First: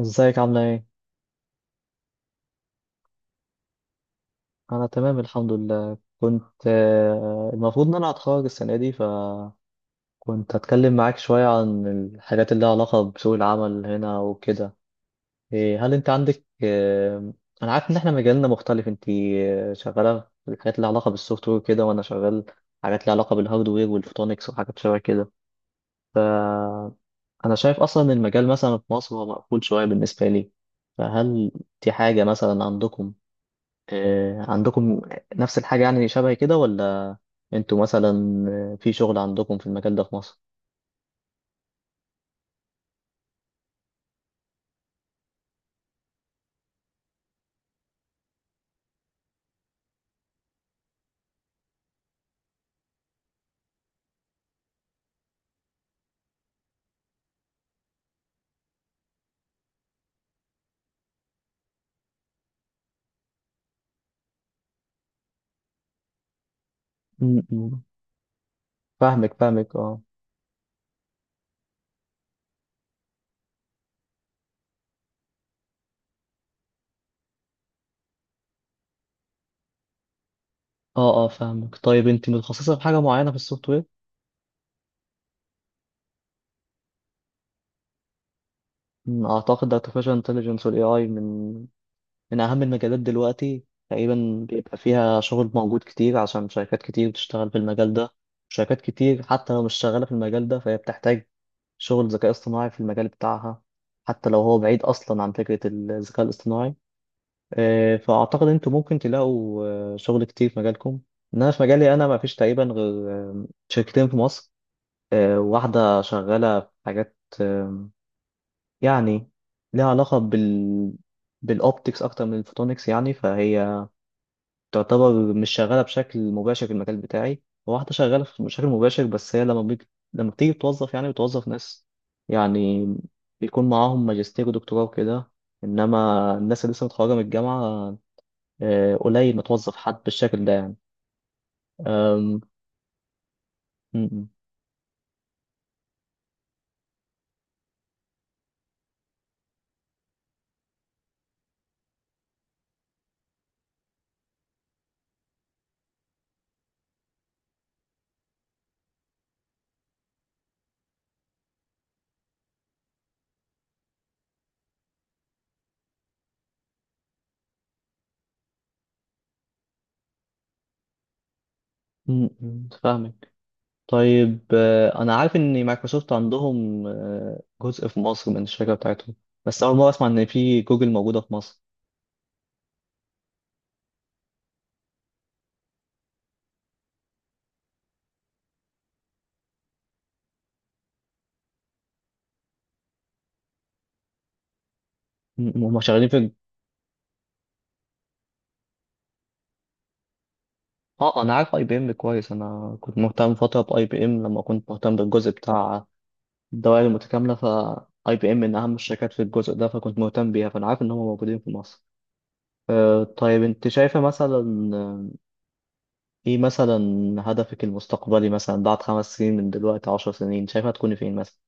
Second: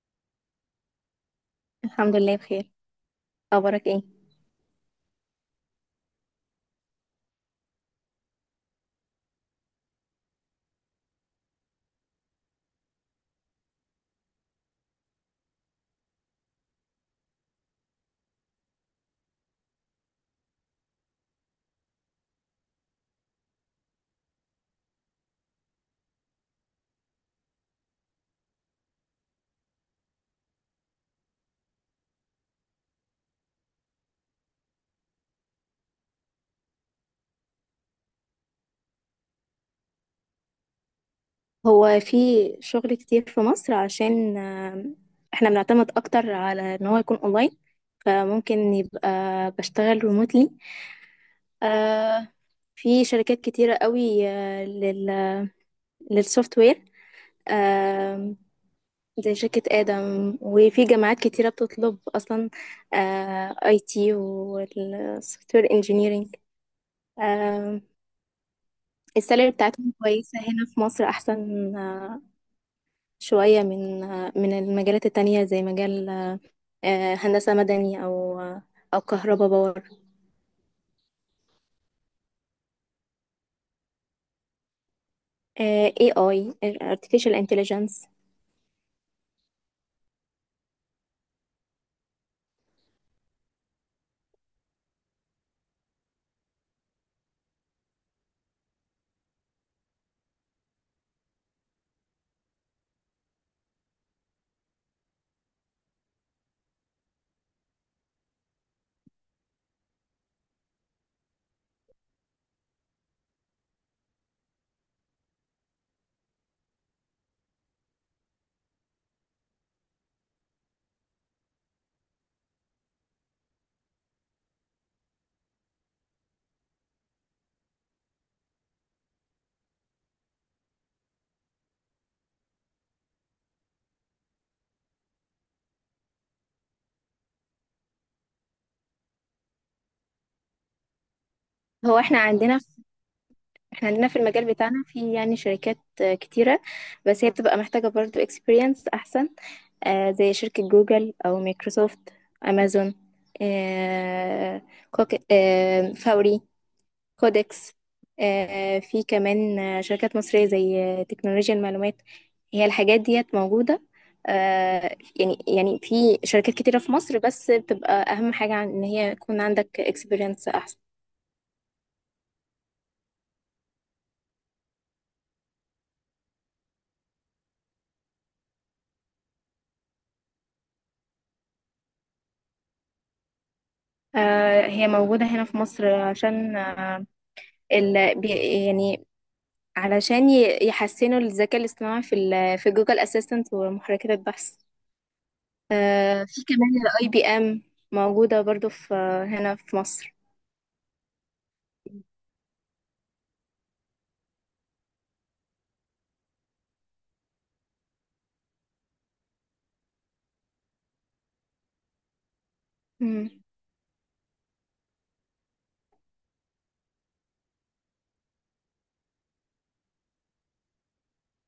ازيك عاملة ايه؟ الحمد لله بخير. اخبارك ايه؟ أنا تمام الحمد لله كنت المفروض إن أنا هتخرج السنة دي، فكنت هتكلم معاك شوية عن الحاجات اللي لها علاقة بسوق العمل هنا وكده. إيه، هل أنت عندك أنا عارف إن إحنا مجالنا مختلف. أنت شغالة في الحاجات اللي لها علاقة بالسوفت وير كده، وأنا شغال حاجات لها علاقة بالهاردوير والفوتونكس وحاجات شبه كده. فأنا شايف أصلا إن المجال مثلا في مصر هو مقفول شوية بالنسبة لي. فهل دي حاجة مثلا عندكم؟ عندكم نفس الحاجة يعني شبه كده ولا انتوا مثلا في شغل عندكم في المجال ده في مصر؟ هو في شغل كتير في مصر عشان احنا بنعتمد اكتر على ان هو يكون اونلاين، فممكن يبقى بشتغل ريموتلي في شركات كتيرة قوي آه، لل للسوفت وير. آه، زي شركة آدم، وفي جامعات كتيرة بتطلب أصلا اي تي والسوفت وير انجينيرنج. م- م. فاهمك السالري فاهمك. بتاعتهم اه كويسة هنا في مصر أحسن شوية من المجالات التانية، زي مجال هندسة مدني، أو كهرباء باور. اه اه، فاهمك. طيب انت متخصصة في حاجة معينة في السوفت وير؟ AI. Artificial Intelligence. اعتقد artificial intelligence وال AI من اهم المجالات دلوقتي. تقريبا بيبقى فيها شغل موجود كتير، عشان شركات كتير بتشتغل في المجال ده. شركات كتير حتى لو مش شغالة في المجال ده فهي بتحتاج شغل ذكاء اصطناعي في المجال بتاعها، حتى لو هو بعيد اصلا عن فكرة الذكاء الاصطناعي. فأعتقد أنتوا ممكن تلاقوا شغل كتير في مجالكم. إن أنا في مجالي أنا ما فيش تقريبا غير شركتين في مصر. واحدة شغالة في حاجات، يعني ليها علاقة بال بالأوبتكس أكتر من الفوتونكس، يعني فهي تعتبر مش شغالة بشكل مباشر في المجال بتاعي. وواحدة شغالة بشكل مباشر، بس هي لما بتيجي بتوظف، يعني بتوظف ناس يعني بيكون معاهم ماجستير ودكتوراه وكده. إنما الناس اللي لسه متخرجة من الجامعة، قليل ما توظف حد بالشكل ده يعني. هو احنا أم، عندنا احنا م- عندنا في م- المجال بتاعنا، في يعني شركات كتيرة، بس هي بتبقى محتاجة برضو experience أحسن، زي شركة جوجل أو مايكروسوفت، أمازون، آه، فوري، كودكس، في كمان شركات مصرية زي تكنولوجيا المعلومات. هي الحاجات ديت موجودة، يعني في شركات كتيرة في مصر، بس بتبقى أهم حاجة عن إن هي يكون عندك اكسبيرينس أحسن. فاهمك. طيب انا عارف ان مايكروسوفت عندهم جزء في مصر من الشركه بتاعتهم، بس اول مره اسمع ان في جوجل موجوده في مصر. هي موجودة هنا في مصر عشان يعني علشان يحسنوا الذكاء الاصطناعي في في جوجل اسيستنت ومحركات البحث. م- هم شغالين في. في كمان الاي بي ام موجودة برضو في آه، هنا في مصر. اه، انا عارف اي بي ام كويس، انا كنت مهتم فتره باي بي ام لما كنت مهتم بالجزء بتاع الدوائر المتكامله. ف اي بي ام من اهم الشركات في الجزء ده، فكنت مهتم بيها، فانا عارف ان هم موجودين في مصر. مم. طيب انت شايفه مثلا ايه مثلا هدفك المستقبلي، مثلا بعد خمس سنين من دلوقتي، عشر سنين، شايفة تكوني فين مثلا؟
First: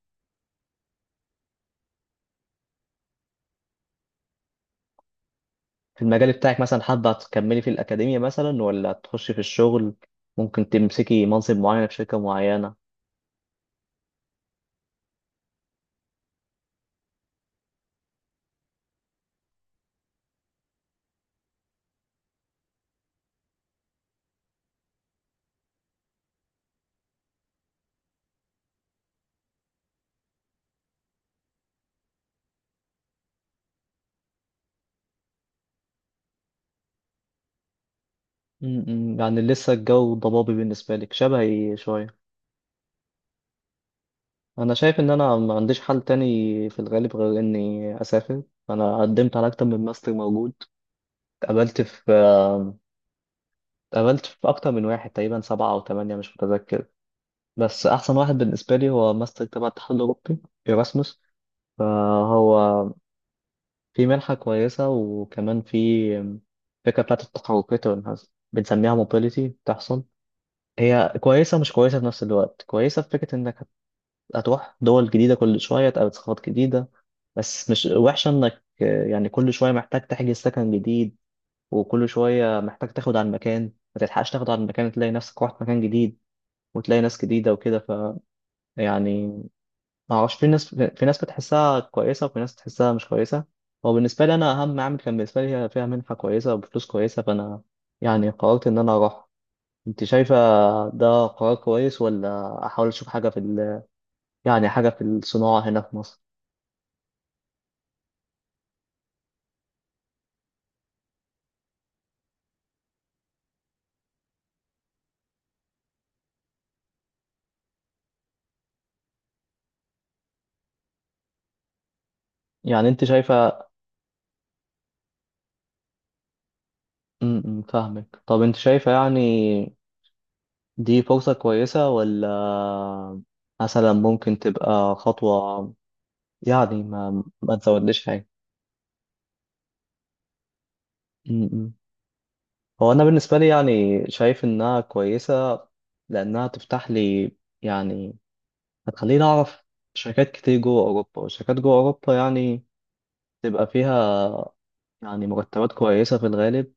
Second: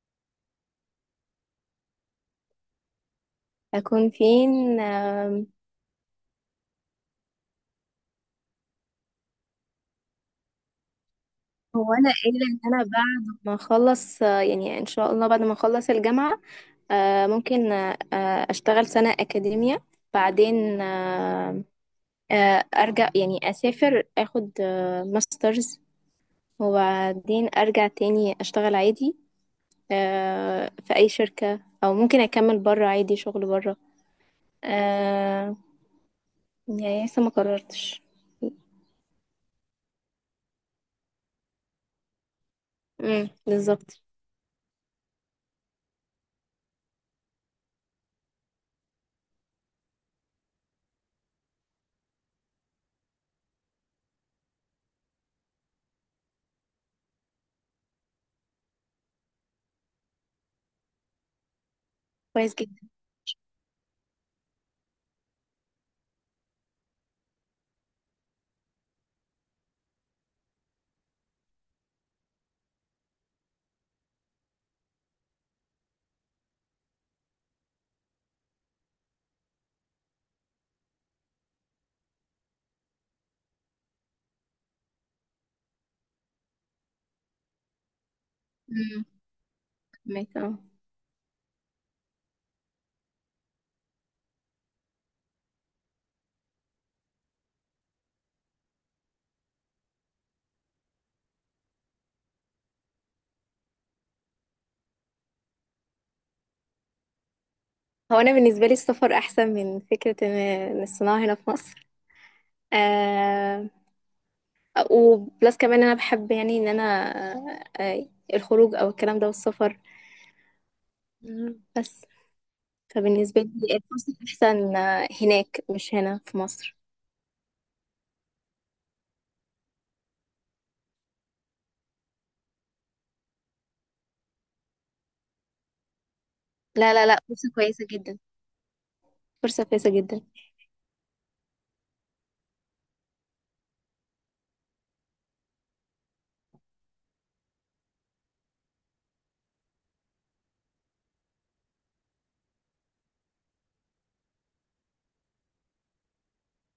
أكون فين في المجال بتاعك مثلا، حابة تكملي في الأكاديمية مثلا ولا تخشي في الشغل؟ ممكن تمسكي منصب معين في هو أنا شركة قايلة إن معينة. أنا بعد ما أخلص يعني إن شاء الله بعد ما أخلص الجامعة، آه، ممكن آه، آه، أشتغل سنة أكاديمية، بعدين أرجع، يعني أسافر أخد ماسترز، وبعدين أرجع تاني أشتغل عادي في أي شركة، أو ممكن أكمل برا عادي شغل برا. آه، يعني لسه ما قررتش. م- م، يعني لسه الجو ضبابي بالنسبة لك، شبهي شوية. مم، بالظبط. أنا شايف إن أنا ما عنديش حل تاني في الغالب غير إني أسافر. أنا قدمت على أكتر من ماستر موجود، اتقبلت في اتقبلت في أكتر من واحد، تقريبا سبعة أو تمانية مش متذكر. بس احسن واحد بالنسبه لي هو ماستر تبع الاتحاد الاوروبي، ايراسموس. كويس فهو جدا. في منحه كويسه، وكمان في فكره بتاعت التحركات والانعزال بنسميها موبيليتي بتحصل. هي كويسه مش كويسه في نفس الوقت. كويسه في فكره انك هتروح دول جديده كل شويه، تقابل ثقافات جديده. بس مش وحشه انك يعني كل شويه محتاج تحجز سكن جديد، وكل شويه محتاج تاخد عن مكان، ما تلحقش تاخد عن مكان تلاقي نفسك رحت مكان جديد، وتلاقي ناس جديده وكده. ف مم، يعني ما اعرفش، فهمك، في آه. ناس بتحسها كويسه وفي ناس بتحسها مش كويسه. هو بالنسبه لي انا اهم عامل كان بالنسبه لي هي فيها منحه كويسه وبفلوس كويسه، فانا يعني قررت ان انا اروح. انت شايفه ده قرار كويس ولا احاول اشوف حاجه في، ال... يعني حاجه في الصناعه هنا في مصر؟ هو انا بالنسبه لي السفر احسن من فكره إن الصناعه هنا في مصر. آه وبلس كمان انا بحب، يعني ان انا، آه الخروج او الكلام ده والسفر. مم. بس يعني انت فبالنسبه شايفه؟ لي الفرصه احسن هناك مش هنا في مصر. م- م، فاهمك. طب انت شايفه يعني دي فرصه كويسه، ولا مثلا ممكن تبقى خطوه يعني لا لا لا، ما فرصه ما كويسه تزودليش جدا، حاجه؟ فرصه كويسه جدا. م- م. هو أنا بالنسبة لي يعني شايف إنها كويسة، لأنها تفتح لي يعني، هتخليني أعرف شركات كتير جوه أوروبا. والشركات جوه أوروبا يعني تبقى فيها يعني مرتبات كويسة في الغالب.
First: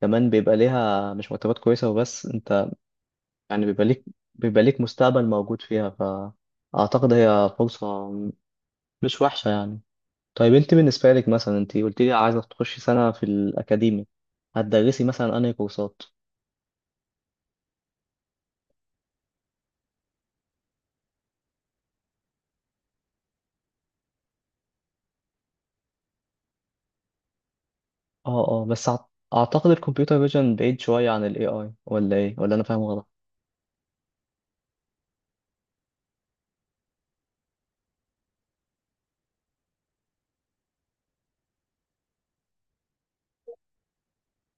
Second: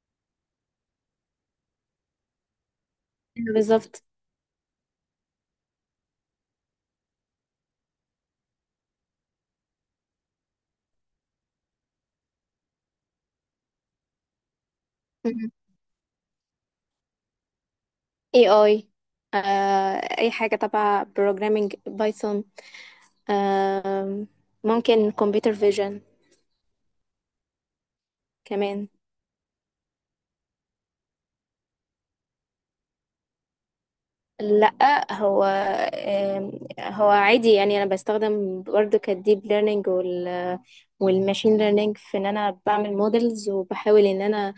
كمان بيبقى ليها مش مرتبات كويسة وبس، أنت أيوة يعني بالظبط. بيبقى ليك مستقبل موجود فيها، فأعتقد هي فرصة مش وحشة يعني. طيب أنت بالنسبة لك مثلا، أنت قلت لي عايزة تخشي سنة في الأكاديمي، هتدرسي مثلا مم. أنهي كورسات؟ اي اي آه اي حاجه تبع بروجرامينج بايثون، آه ممكن كمبيوتر فيجن اه اه، كمان. اعتقد الكمبيوتر فيجن بعيد شوية عن الاي اي، ولا ايه ولا انا فاهم غلط؟ لا، آم، هو عادي، يعني انا بستخدم برضو كالديب ليرنينج والماشين ليرنينج، في ان انا بعمل مودلز، وبحاول ان انا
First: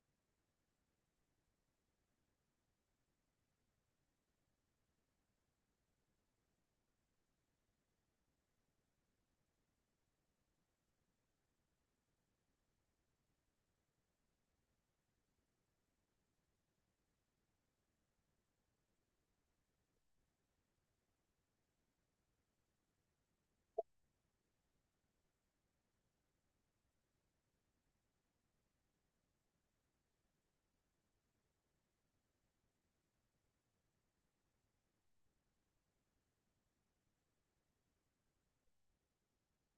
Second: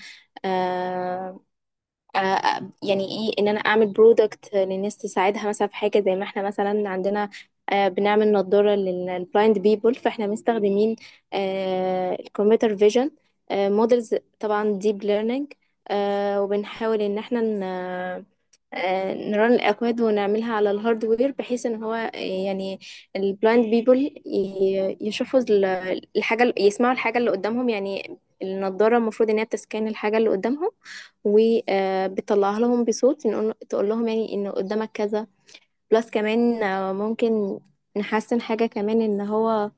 آه، يعني ايه ان انا اعمل برودكت للناس تساعدها، مثلا في حاجه زي ما احنا مثلا عندنا بنعمل نضاره للبلايند بيبول، فاحنا مستخدمين الكمبيوتر فيجن مودلز، طبعا ديب ليرنينج، وبنحاول ان احنا نرن الأكواد ونعملها على الهاردوير، بحيث ان هو يعني البلايند بيبل يشوفوا الحاجة يسمعوا الحاجة اللي قدامهم، يعني النضارة المفروض ان هي بتسكان الحاجة اللي قدامهم، وبتطلعها لهم بصوت، تقول لهم يعني ان قدامك كذا. بلس كمان ممكن نحسن حاجة كمان، ان هو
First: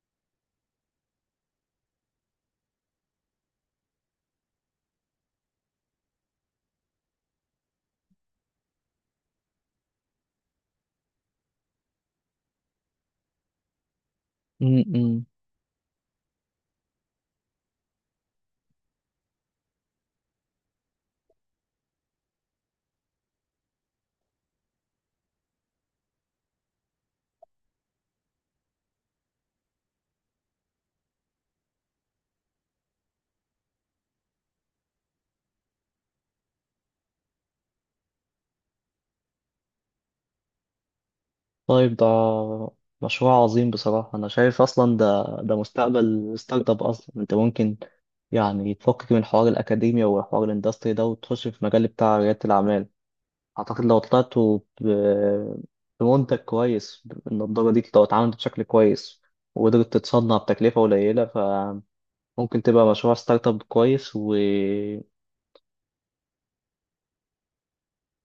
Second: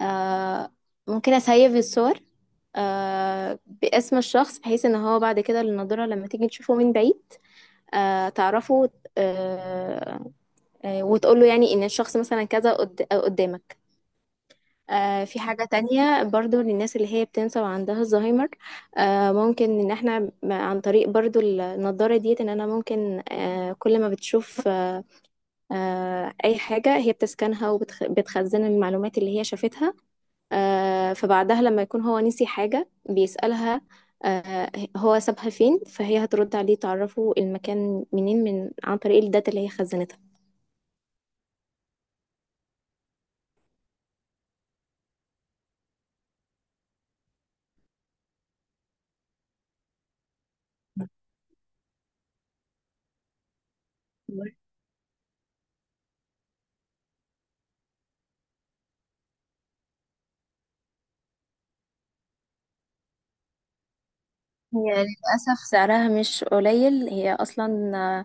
آه، ممكن اسيف الصور باسم الشخص، بحيث ان هو بعد كده النضارة لما تيجي تشوفه من بعيد تعرفه، آه، وتقول له يعني ان الشخص مثلا كذا قدامك. امم. في حاجة تانية برضو للناس اللي هي بتنسى وعندها الزهايمر. ممكن ان احنا عن طريق برضو النضارة ديت، ان انا ممكن كل ما بتشوف اي حاجة هي بتسكنها وبتخزن المعلومات اللي هي شافتها. فبعدها لما يكون هو نسي حاجة بيسألها آه، هو سابها فين، فهي هترد عليه تعرفه المكان منين، من عن طريق الداتا اللي هي خزنتها. طيب ده مشروع عظيم بصراحة. انا شايف اصلا ده مستقبل ستارت اب. اصلا انت ممكن يعني تفكك من حوار الاكاديميا وحوار الاندستري ده، وتخش في مجال بتاع ريادة الاعمال. اعتقد لو طلعت ب- بمنتج كويس، النضارة دي لو اتعملت بشكل كويس وقدرت تتصنع بتكلفة قليلة، فممكن تبقى مشروع ستارت اب كويس. و هي للأسف سعرها مش قليل، هي أصلا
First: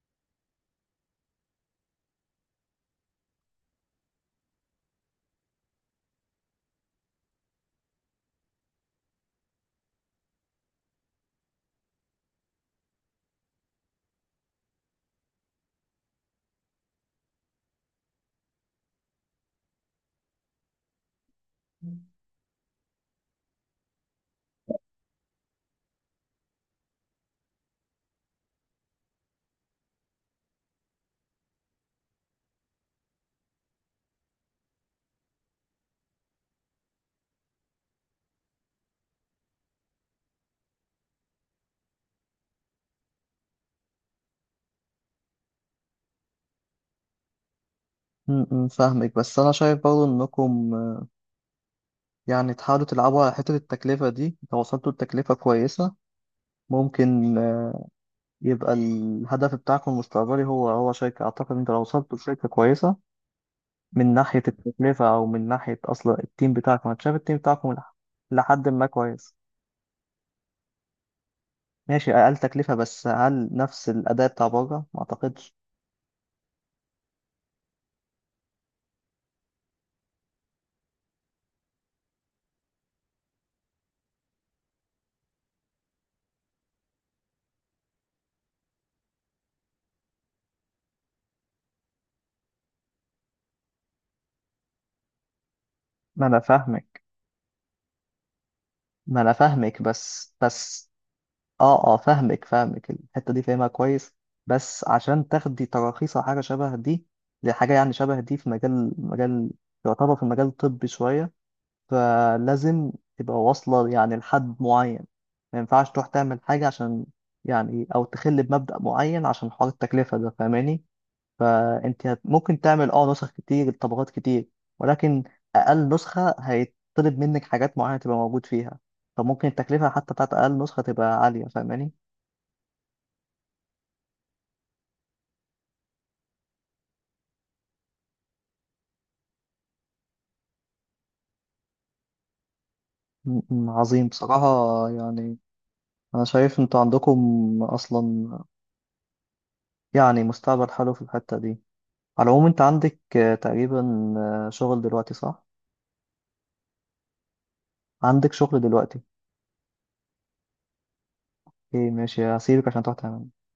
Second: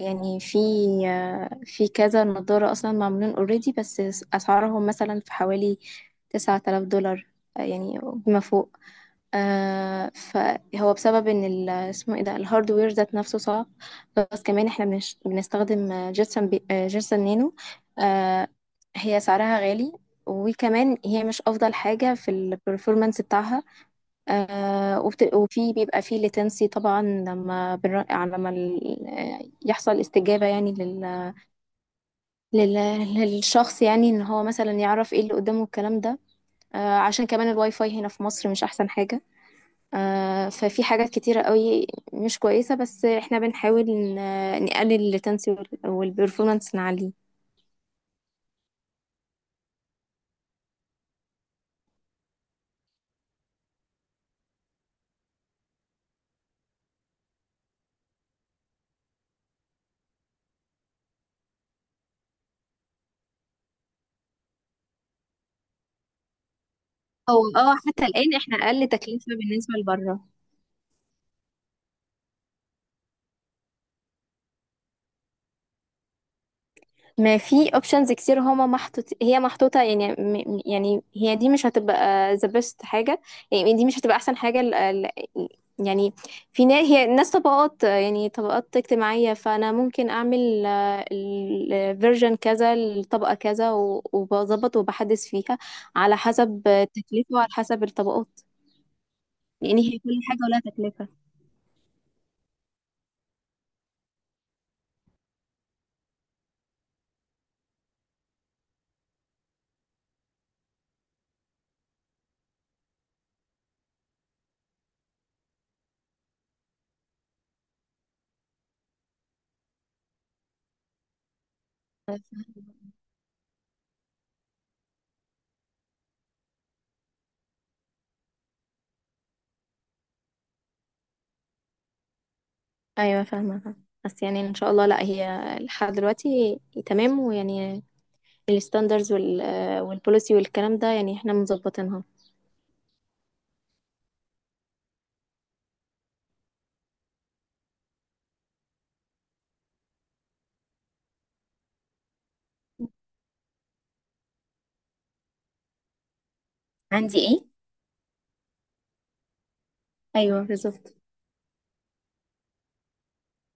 يعني، في كذا نظارة أصلا معمولين اوريدي، بس أسعارهم مثلا في حوالي 9000 دولار، يعني بما فوق. فهو بسبب ان اسمه ايه ده، الهاردوير ذات نفسه صعب. بس كمان احنا بنستخدم جيرسن بي آه، جيرسن نانو. آه هي سعرها غالي، وكمان هي مش افضل حاجه في البرفورمانس بتاعها. وفي بيبقى فيه لاتنسي، طبعا لما بنر... لما ال... آه، يحصل استجابه يعني لل... للشخص، يعني ان هو مثلا يعرف ايه اللي قدامه الكلام ده. عشان كمان الواي فاي هنا في مصر مش احسن حاجه. ففي حاجات كتيرة قوي مش كويسة، بس احنا بنحاول نقلل التنسي والبرفورمانس نعليه. م- م، فاهمك. بس انا شايف برضه انكم يعني تحاولوا تلعبوا على حتة التكلفة دي. لو وصلتوا لتكلفة كويسة ممكن يبقى الهدف بتاعكم المستقبلي هو هو شركة. اعتقد انت لو وصلتوا لشركة كويسة من ناحية التكلفة او من ناحية اصلا التيم بتاعكم، انا شايف هو التيم بتاعكم حتى الآن احنا لحد ما أقل تكلفة كويس. بالنسبة لبره. ماشي اقل تكلفة، بس هل نفس الاداء بتاع بره؟ ما اعتقدش. ما في اوبشنز كتير، هما محطوط هي محطوطة، يعني يعني هي دي مش هتبقى the best حاجة، يعني دي مش هتبقى احسن حاجة. يعني في ناس، هي ناس طبقات، يعني طبقات اجتماعية، فانا ممكن اعمل الفيرجن كذا، الطبقة كذا، وبظبط وبحدث فيها على ما انا حسب فاهمك، التكلفة وعلى حسب الطبقات. ما انا لان فاهمك هي كل بس حاجة ولها بس. تكلفة. اه اه فاهمك فاهمك، الحتة دي فاهمها كويس. بس عشان تاخدي تراخيص أو حاجة شبه دي، لحاجة يعني شبه دي في مجال يعتبر في مجال طبي شوية، فلازم تبقى واصلة يعني لحد معين. ما ينفعش تروح تعمل حاجة عشان يعني، أو تخل بمبدأ معين عشان حوار التكلفة ده، فاهماني؟ فأنت ممكن تعمل اه نسخ كتير، طبقات كتير، ولكن أقل نسخة هيطلب منك حاجات معينة تبقى موجود فيها. فممكن التكلفة حتى بتاعت أقل نسخة تبقى عالية، فاهماني؟ ايوه، فاهمة فاهمة. بس يعني ان شاء الله، لا هي لحد دلوقتي تمام، ويعني الستاندرز والبوليسي والكلام ده يعني احنا مظبطينها. م- عظيم بصراحة. يعني أنا شايف أنتوا عندكم أصلا يعني مستقبل حلو في الحتة دي. على العموم أنت عندك تقريبا شغل دلوقتي صح؟ عندي ايه؟ عندك شغل دلوقتي. ايوه بالظبط. إيه ماشي، هسيبك عشان تروح تعمل